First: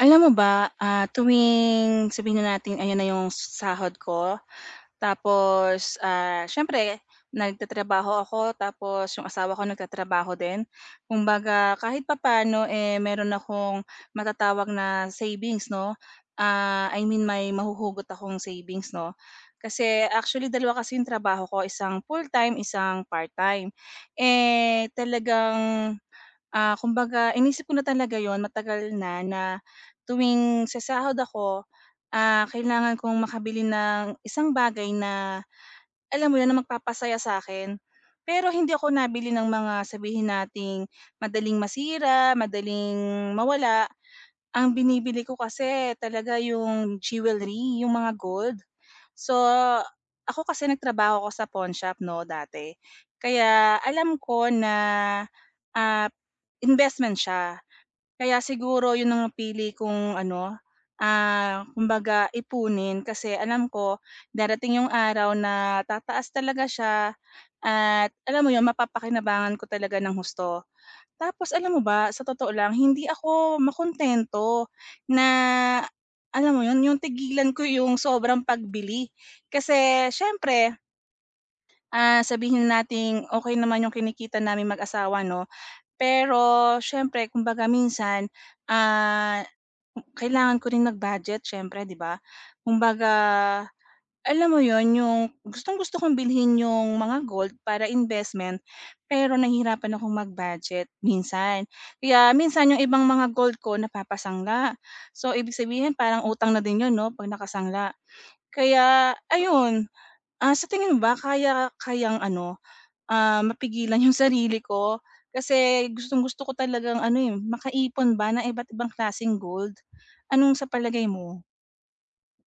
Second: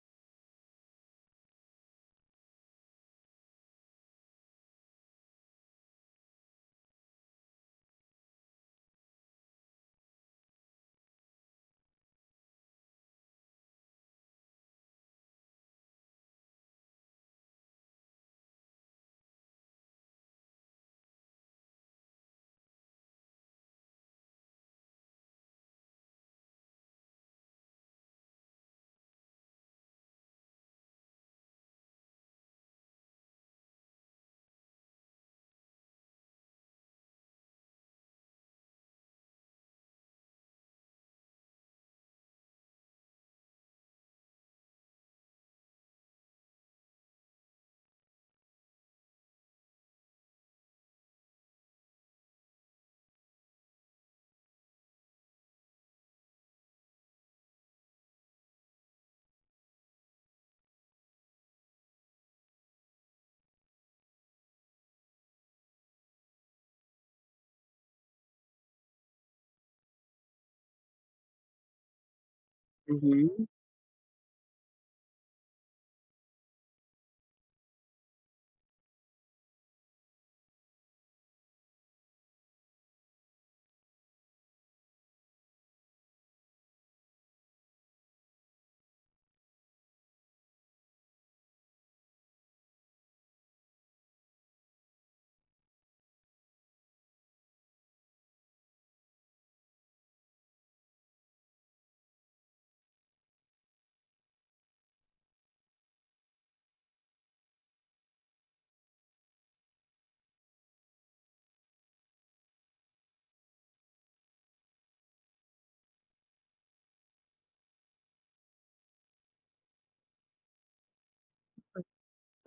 Alam mo ba, tuwing sabihin na natin ayan na yung sahod ko, tapos, siyempre nagtatrabaho ako tapos yung asawa ko nagtatrabaho din. Kumbaga kahit papaano, eh, meron akong matatawag na savings 'no, I mean may mahuhugot akong savings 'no. Kasi actually dalawa kasi yung trabaho ko, isang full-time, isang part-time. Eh, talagang kumbaga inisip ko na talaga yon matagal na na tuwing sasahod ako, kailangan kong makabili ng isang bagay na alam mo 'yun, na magpapasaya sa akin. Pero hindi ako nabili ng mga sabihin nating madaling masira, madaling mawala. Ang binibili ko kasi talaga yung jewelry, yung mga gold. So, ako kasi nagtrabaho ako sa pawn shop 'no, dati. Kaya alam ko na, ah, investment siya. Kaya siguro yun ang napili kong ano, kumbaga ipunin kasi alam ko darating yung araw na tataas talaga siya at alam mo yun, mapapakinabangan ko talaga ng husto. Tapos alam mo ba, sa totoo lang hindi Mhm. ako makuntento na alam mo 'yun, yung tigilan ko yung sobrang pagbili. Kasi siyempre, sabihin nating okay naman yung kinikita namin mag-asawa 'no, pero siyempre kumbaga minsan, ah, kailangan ko rin mag-budget siyempre 'di ba? Kumbaga alam mo yon yung gustong-gusto kong bilhin yung mga gold para investment, pero nahihirapan akong mag-budget minsan. Kaya minsan yung ibang mga gold ko napapasangla. So, ibig sabihin parang utang na din 'yun 'no 'pag nakasangla. Kaya ayun, sa tingin mo ba kaya kayang ano, mapigilan yung sarili ko? Kasi gustong-gusto ko talagang ano, eh, makaipon ba ng iba't ibang klaseng gold. Anong sa palagay mo?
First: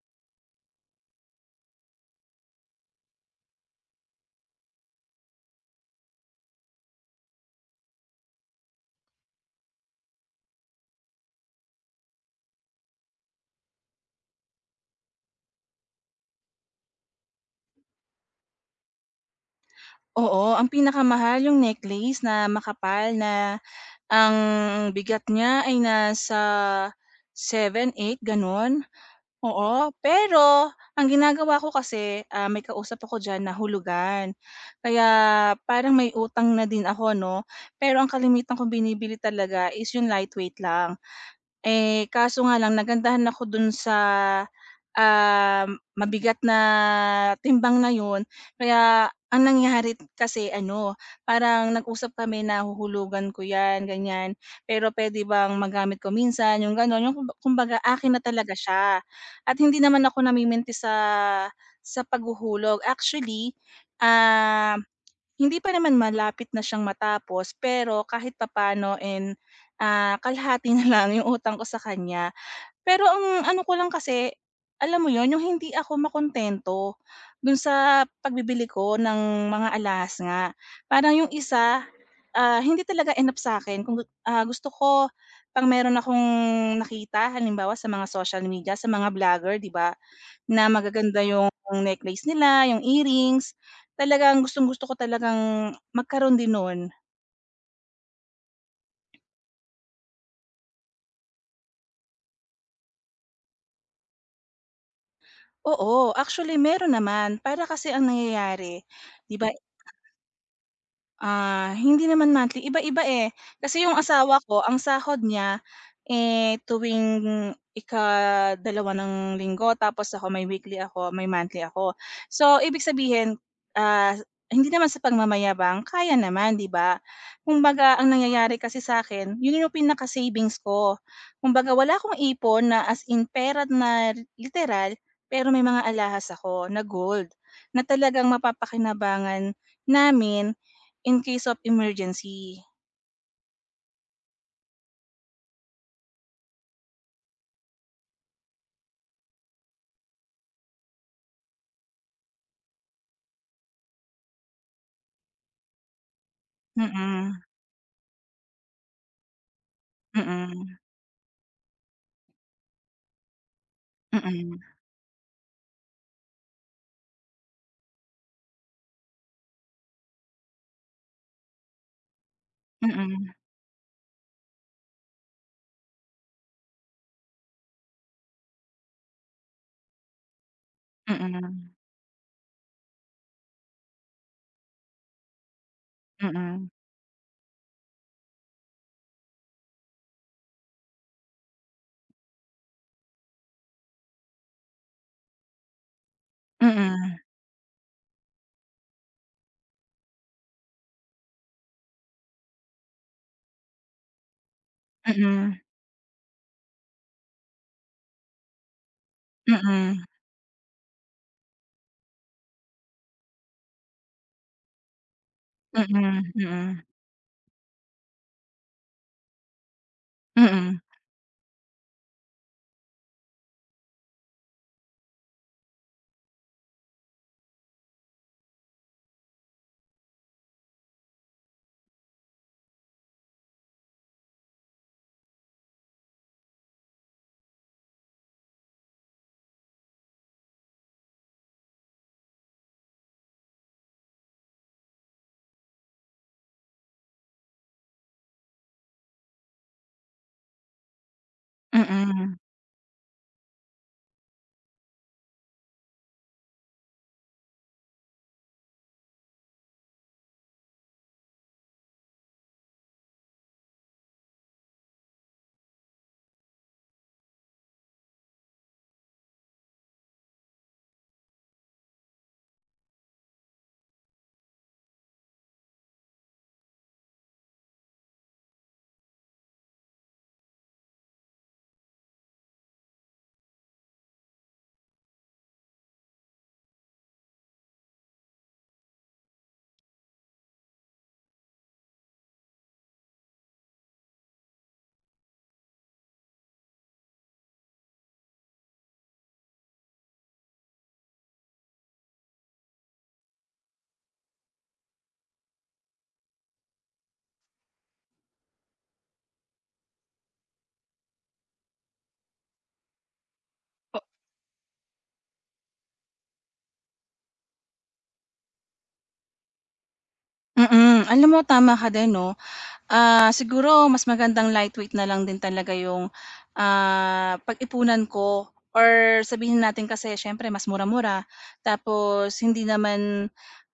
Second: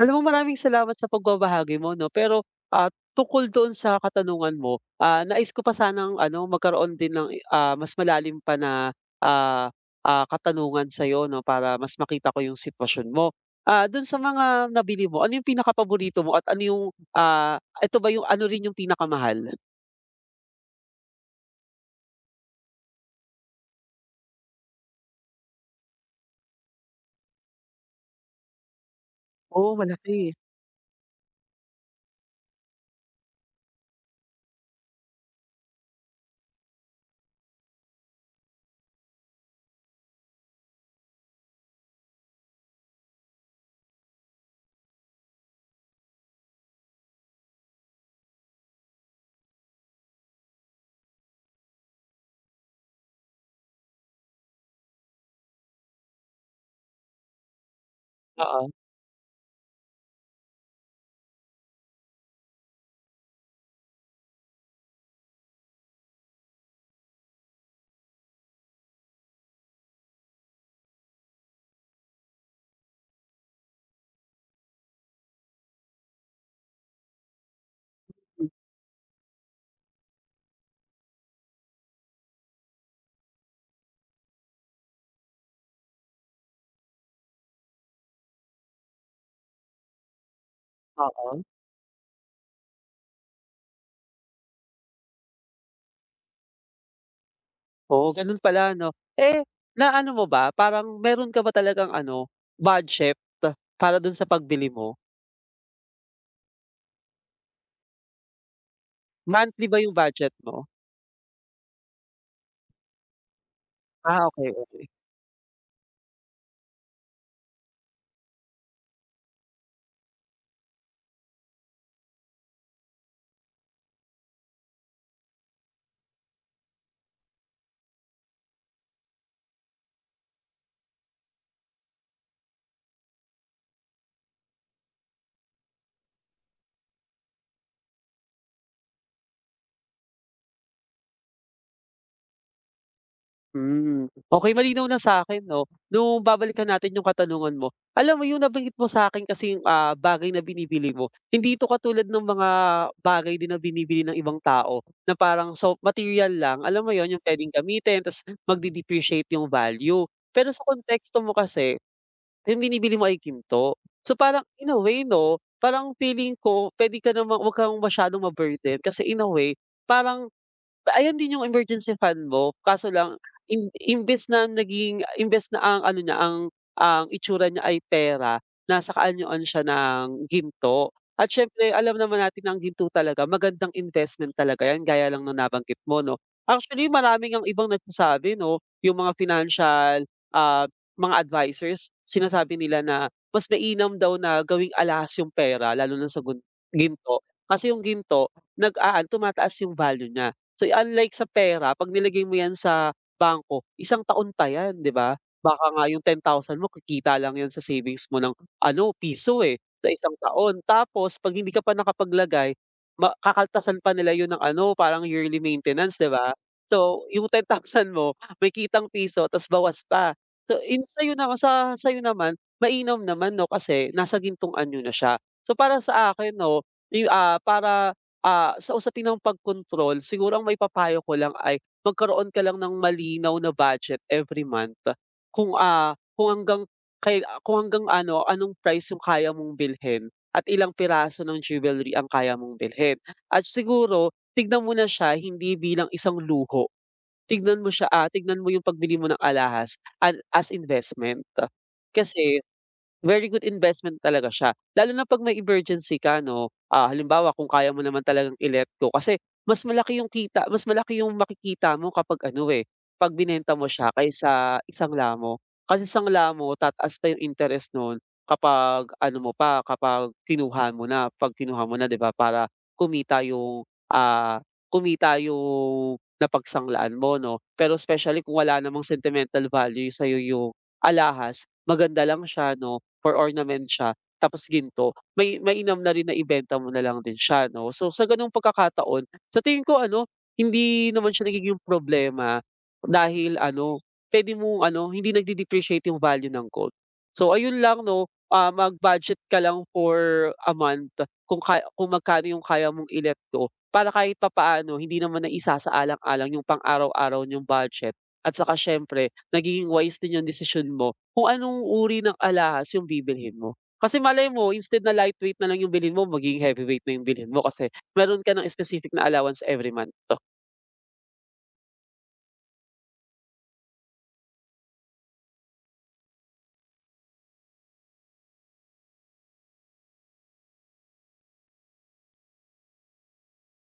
Alam mo maraming salamat sa pagbabahagi mo 'no, pero, tukol doon sa katanungan mo, nais ko pa sanang ano magkaroon din ng, mas malalim pa na, ah, katanungan sa'yo 'no, para mas makita ko yung sitwasyon mo. Do'n sa mga nabili mo, ano yung pinakapaborito mo at ano yung, ito ba yung ano rin yung pinakamahal? Oo, ang pinakamahal yung necklace na makapal na ang bigat niya ay nasa seven eight gano'n, oo. Oo, malaki. Pero ang ginagawa ko kasi, may kausap ako diyan na hulugan. Kaya parang may utang na din ako 'no, pero ang kalimitan kong binibili talaga is yung lightweight lang. Eh, kaso nga lang nagandahan ako dun sa, ah, mabigat na timbang na yun. Kaya ang nangyari kasi ano, parang nag-usap kami na huhulugan ko 'yan, ganyan. Pero pwede bang magamit ko minsan, yung gano'n. Yung kumbaga akin na talaga Oo, siya at hindi naman ako namiminti sa paghuhulog. Actually, ah hindi pa naman malapit na siyang matapos, pero kahit papaano and, kalahati na lang yung utang ko sa kanya. Pero ang ano ko lang kasi, alam mo yon yung hindi ako makontento dun sa hmm, pagbibili ko ng mga alas nga. Parang yung isa, hindi talaga enough sa'kin kung, gusto ko 'pag meron akong nakita halimbawa sa mga social media, sa mga vlogger, 'di ba? Na magaganda oo. yung necklace nila, yung earrings, talagang gustong-gusto ko talagang magkaroon din nun. Oo, gano'n pala 'no. Eh, na ano mo ba, parang meron ka ba talagang ano, budget para do'n sa pagbili mo? Oo, actually meron naman para kasi ang nangyayari, 'di ba? Monthly ba yung budget mo? Hindi naman monthly, iba-iba, eh. Kasi yung asawa Okay, ko ang okay. sahod niya, eh, tuwing ikadalawa ng linggo tapos ako may weekly ako, may monthly ako. So, ibig sabihin, ah, hindi naman sa pagmamayabang, kaya naman, 'di ba? Kumbaga ang nangyayari kasi sa akin yun yung pinaka-savings ko. Kumbaga wala akong ipon na as in pera na literal, pero may mga alahas ako na gold na talagang mapapakinabangan namin in case of emergency. Hmm, okay, malinaw na sa'kin 'no. Nung babalikan natin yung katanungan mo, alam mo yung nabanggit mo sa sa'kin kasing, bagay na binibili mo, hindi ito katulad ng mga bagay din na binibili ng ibang tao na parang so material lang, alam mo yun, yung Mm, puwedeng gamitin ta's magde-depreciate yung value. mm, Pero sa mm, konteksto mo kasi yung binibili mo ay ginto. So, parang mm, in a way 'no, parang feeling ko pwede ka na 'wag kang masyadong ma-burden kasi in a way parang ayan din yung emergency fund mo, kaso mm, lang mm, imbes na naging imbes na ang ano niya ang itsura niya ay pera, nasa kaanyuan siya ng ginto. At siyempre mm, alam naman natin na ang ginto talaga magandang investment talaga yan gaya lang ng nabanggit mo 'no. mm, Actually marami ngang ibang nagsasabi 'no, yung mga financial, ah, mga advisors sinasabi nila na mas mainam daw na gawing alahas yung pera lalo na sa mm, mm, ginto. Kasi yung ginto nag-aano tumataas yung value niya. So, unlike sa pera 'pag nilagay mo 'yan sa bangko, isang taon pa 'yan, 'di ba? Baka nga yung 10,000 mo kikita lang 'yun sa savings mo ng ano, piso, eh, sa isang taon. Tapos 'pag hindi ka pa nakapaglagay, ma kakaltasan pa nila 'yun ng ano, parang yearly maintenance, 'di mm, ba? mm, So, yung 10,000 mo may kitang piso ta's bawas pa. So, in sa'yo na sa sa'yo naman, mainam naman 'no, kasi nasa gintungan niyo na siya. So, para sa akin 'no, para sa usapin ng pagkontrol siguro ang maipapayo ko lang ay magkaroon ka lang ng malinaw na budget every month. Kung, kung hanggang kung hanggang ano, anong price yung kaya mong bilhin at ilang piraso ng jewelry ang kaya mong bilhin. At siguro tignan mo na siya hindi bilang isang luho, tignan mo siya, tignan mo yung pagbili mo ng alahas as investment. mm, mm. Kasi very good investment talaga siya, lalo na 'pag may emergency ka 'no. Ah, halimbawa kung kaya mo naman talagang i-let go kasi mas malaki yung makikita mo kapag ano, eh, 'pag binenta mo siya kaysa isang lamo. Kasi isang lamo tataas pa yung interest nun kapag ano mo pa, kapag kinuha mo na 'di ba, para kumita yung, kumita yung napagsanglaan mo 'no. Pero especially kung wala namang sentimental value sa'yo yung alahas, maganda lang siya 'no for ornament siya tapos ginto, may mainam na rin na ibenta mo na lang din siya 'no. So, sa gano'ng pagkakataon, sa tingin ko ano, hindi naman siya nagiging problema dahil ano, puwede mo ano, hindi nagde-depreciate yung value ng gold. So, ayun lang 'no, mag-budget ka lang for a month kung kung magkano yung kaya mong i-let go para kahit papaano hindi naman na isasaalang-alang yung pang-araw-araw niyong budget at saka siyempre nagiging wise din yung decision mo kung anong uri ng alahas yung bibilhin mo. Kasi O, malay mo instead na lightweight na lang yung bilhin mo magiging heavyweight na yung bilhin mo kasi meron ka ng specific na allowance every month. mm, alam mo tama ka din 'no, siguro mas magandang lightweight na lang din talaga yung, pag-ipunan ko or sabihin natin kasi siyempre mas mura-mura tapos hindi naman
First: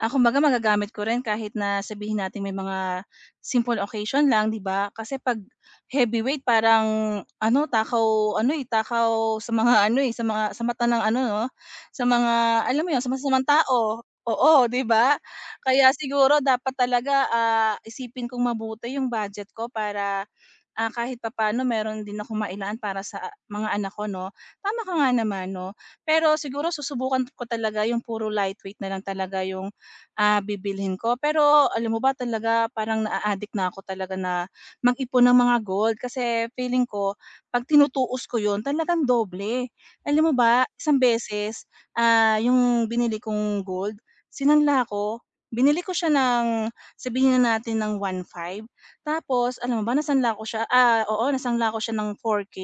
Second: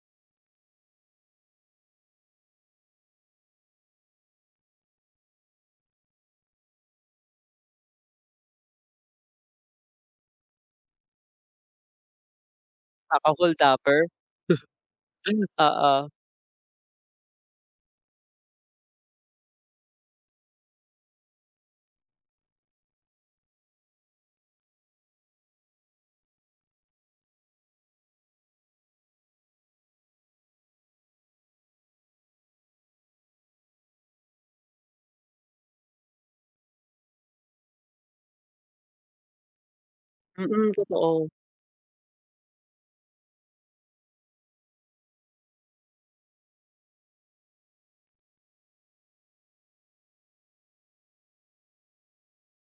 ako kumbaga magagamit ko rin kahit na sabihin natin may mga simple occasion lang, 'di ba? Kasi 'pag heavyweight parang ano, takaw ano, eh, takaw sa mga ano, eh, sa mga sa mata ng ano 'no, sa mga alam mo 'yun, sa masasamang Naka-whole tao. topper. Oo, 'di ba? Kaya Oo, siguro dapat talaga, isipin kong mabuti yung budget ko para, kahit papaano meron din ako mailaan para sa mga anak ko 'no. Tama ka nga naman 'no, pero siguro susubukan ko talaga yung puro lightweight na lang talaga yung, bibilhin ko. Pero alam mo ba talaga parang naa-addict na ako talaga na mag-ipon ng mga gold kasi feeling ko 'pag tinutuos ko yun talagang doble. Alam mo ba mm, isang totoo, beses, yung binili kong gold sinanla ko, binili ko siya ng sabihin na natin ng 1,500. Tapos alam mo ba nasanla ko siya oo nasanla ko siya ng 4K,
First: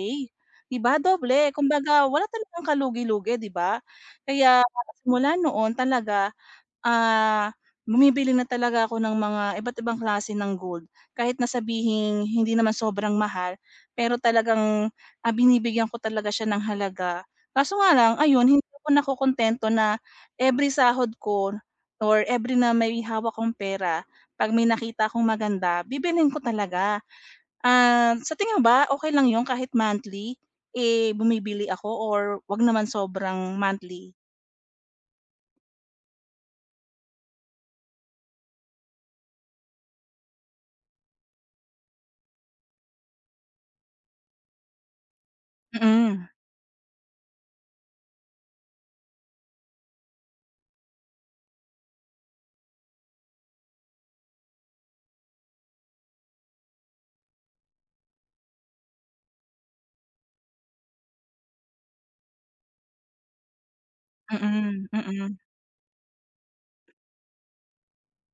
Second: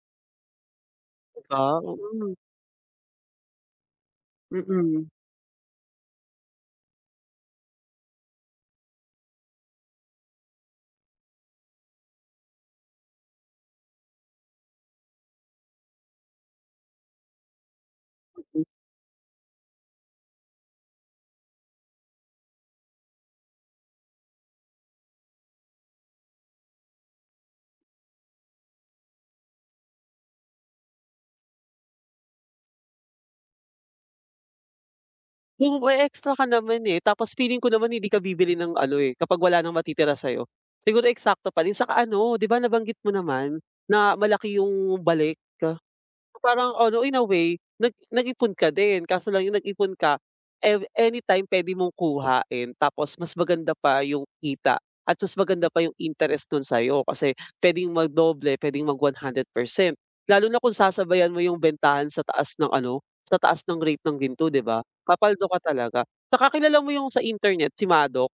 'di ba 'di doble ba? kumbaga wala talagang kalugi-lugi 'di ba? Kaya Mm, mm. mula noon talaga Ah, bumibili na talaga ako ng mga iba't ibang klase ng gold. Kahit na sabihing hindi naman sobrang mahal, pero talagang, binibigyan ko talaga siya ng halaga. Kaso nga lang ayun, hindi ako nakokontento na every sahod ko or every na may hawak akong pera, 'pag may nakita akong maganda, bibilhin ko talaga. Sa tingin mo ba okay lang 'yun kahit monthly, eh, bumibili ako or 'wag naman sobrang monthly? Yung may extra ka naman, eh, tapos feeling ko naman hindi ka bibili ng ano, eh, kapag wala nang matitira sa'yo. Siguro eksakto pa rin saka ano, 'di ba nabanggit mo naman na malaki yung balik? Mm. Parang ano, in a way, nag-ipon ka din kaso lang yung nag-ipon ka, anytime puwede mong kuhain tapos mas maganda pa yung kita at mas maganda pa yung interest dun sa'yo kasi puwedeng magdoble, puwedeng mag-100%. Lalo na kung sasabayan mo yung bentahan sa taas ng ano, sa taas ng rate ng ginto, 'di ba? Mm, mm, Papaldo ka talaga. Tsaka kilala mo yung sa internet, si Madoff?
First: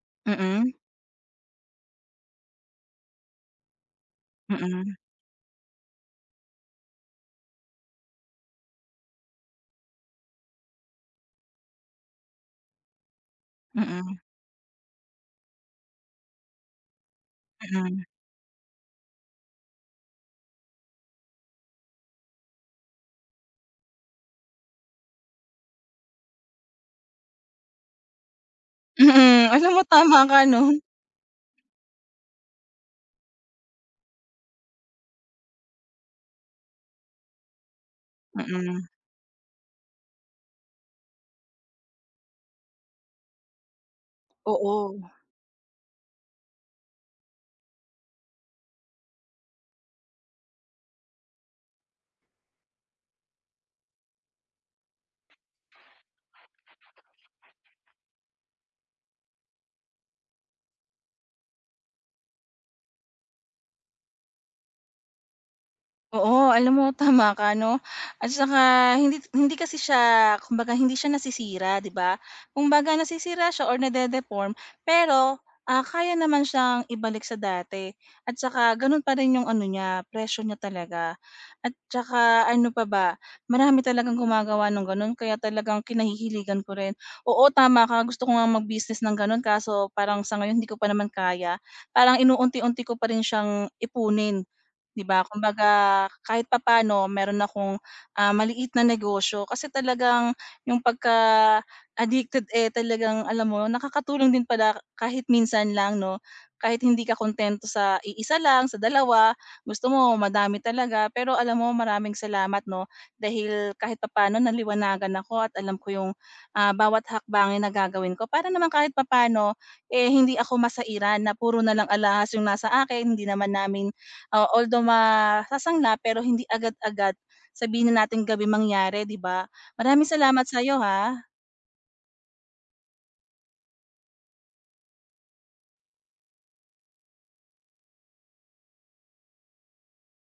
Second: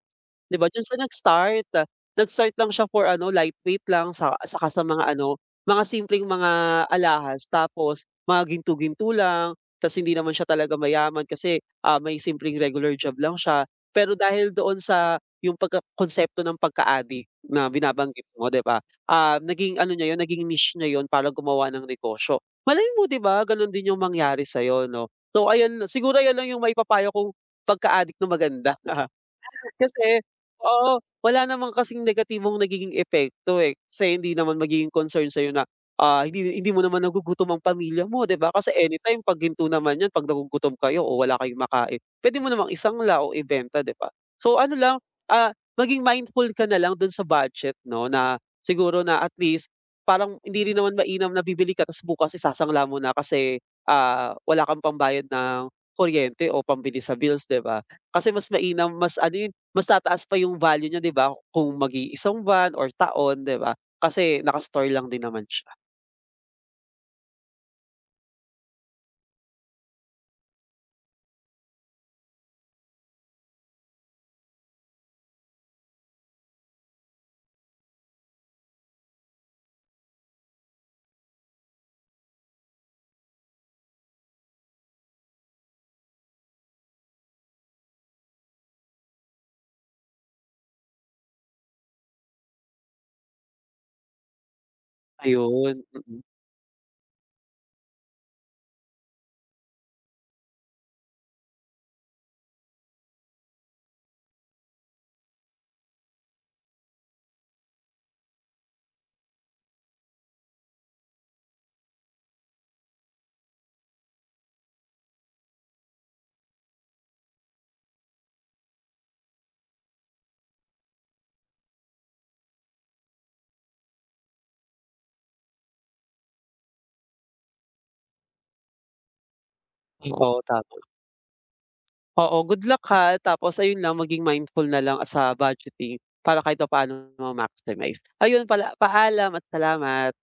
'Di ba mm. diyan siya nag-start. Nag-start lang siya for ano, lightweight lang sa saka sa Mm, mga ano, mga simpleng mga alahas tapos mga ginto-ginto lang. Tas hindi naman siya talaga mayaman kasi, may simpleng regular job lang siya. mm, Pero mm, dahil doon sa yung pagka konsepto ng pagka-addict na mm. binabanggit mo, 'di ba, naging ano niya yun, naging niche niya yon para gumawa ng negosyo. Malay mo 'di ba ganun din yung mangyari sa'yo 'no? So ayun siguro ayan lang yung maipapayo kong pagka-addict na maganda. Mm, alam mo tama Kasi ka 'no? oo, wala naman kasing negatibong nagiging epekto, eh. Kasi hindi naman magiging concern sa'yo na, hindi hindi mo naman nagugutom ang pamilya mo, 'di ba? Kasi Mm, anytime 'pag ginto naman 'yan 'pag nagugutom kayo o wala kayong makain, puwede mo namang isang lao ibenta, 'di ba? So ano lang, oo. Maging mindful ka na lang dun sa budget 'no, na siguro na at least parang hindi rin naman mainam na bibili ka ta's bukas isasangla mo na kasi, wala kang pambayad ng kuryente o pambili sa bills, 'di ba? Kasi mas mainam mas ano, eh, mas tataas pa yung value niya 'di ba kung mag-iisang buwan or taon 'di ba? Kasi naka-store lang din naman siya, Oo, alam mo tama ka 'no, at saka hindi hindi kasi siya kumbaga hindi siya nasisira, 'di ba? Kumbaga nasisira siya or nade-deform pero, kaya naman siyang ibalik sa dati at saka gano'n pa rin 'yung ano niya, presyo niya talaga. At saka ano pa ba, marami talagang gumagawa ng gano'n kaya talagang kinahihiligan ko rin. Oo, tama ka gusto ko ngang mag-business ng gano'n kaso parang sa ngayon hindi ko pa naman kaya. Parang inuunti-unti ko pa rin siyang ipunin. 'Di ba kumbaga ayun, mm. kahit papaano meron akong, maliit na negosyo kasi talagang yung pagka-addicted, eh, talagang alam mo nakakatulong din pala kahit minsan lang 'no, kahit hindi ka kuntento sa iisa lang, sa dalawa, gusto mo madami talaga. Pero alam mo maraming salamat 'no, dahil kahit papaano naliwanagan ako at alam ko yung, bawat hakbangin na gagawin ko para naman kahit papaano, eh, hindi ako masairan na puro na lang alahas yung nasa akin, hindi naman namin although masasangla pero hindi agad-agad sabihin na natin gabi mangyari, 'di ba? Maraming Oo, salamat sa tama. iyo ha. Oo, good luck ha, tapos ayun lang maging mindful na lang sa budgeting para kahit papaano ma-maximize. Ayun pala, paalam at salamat.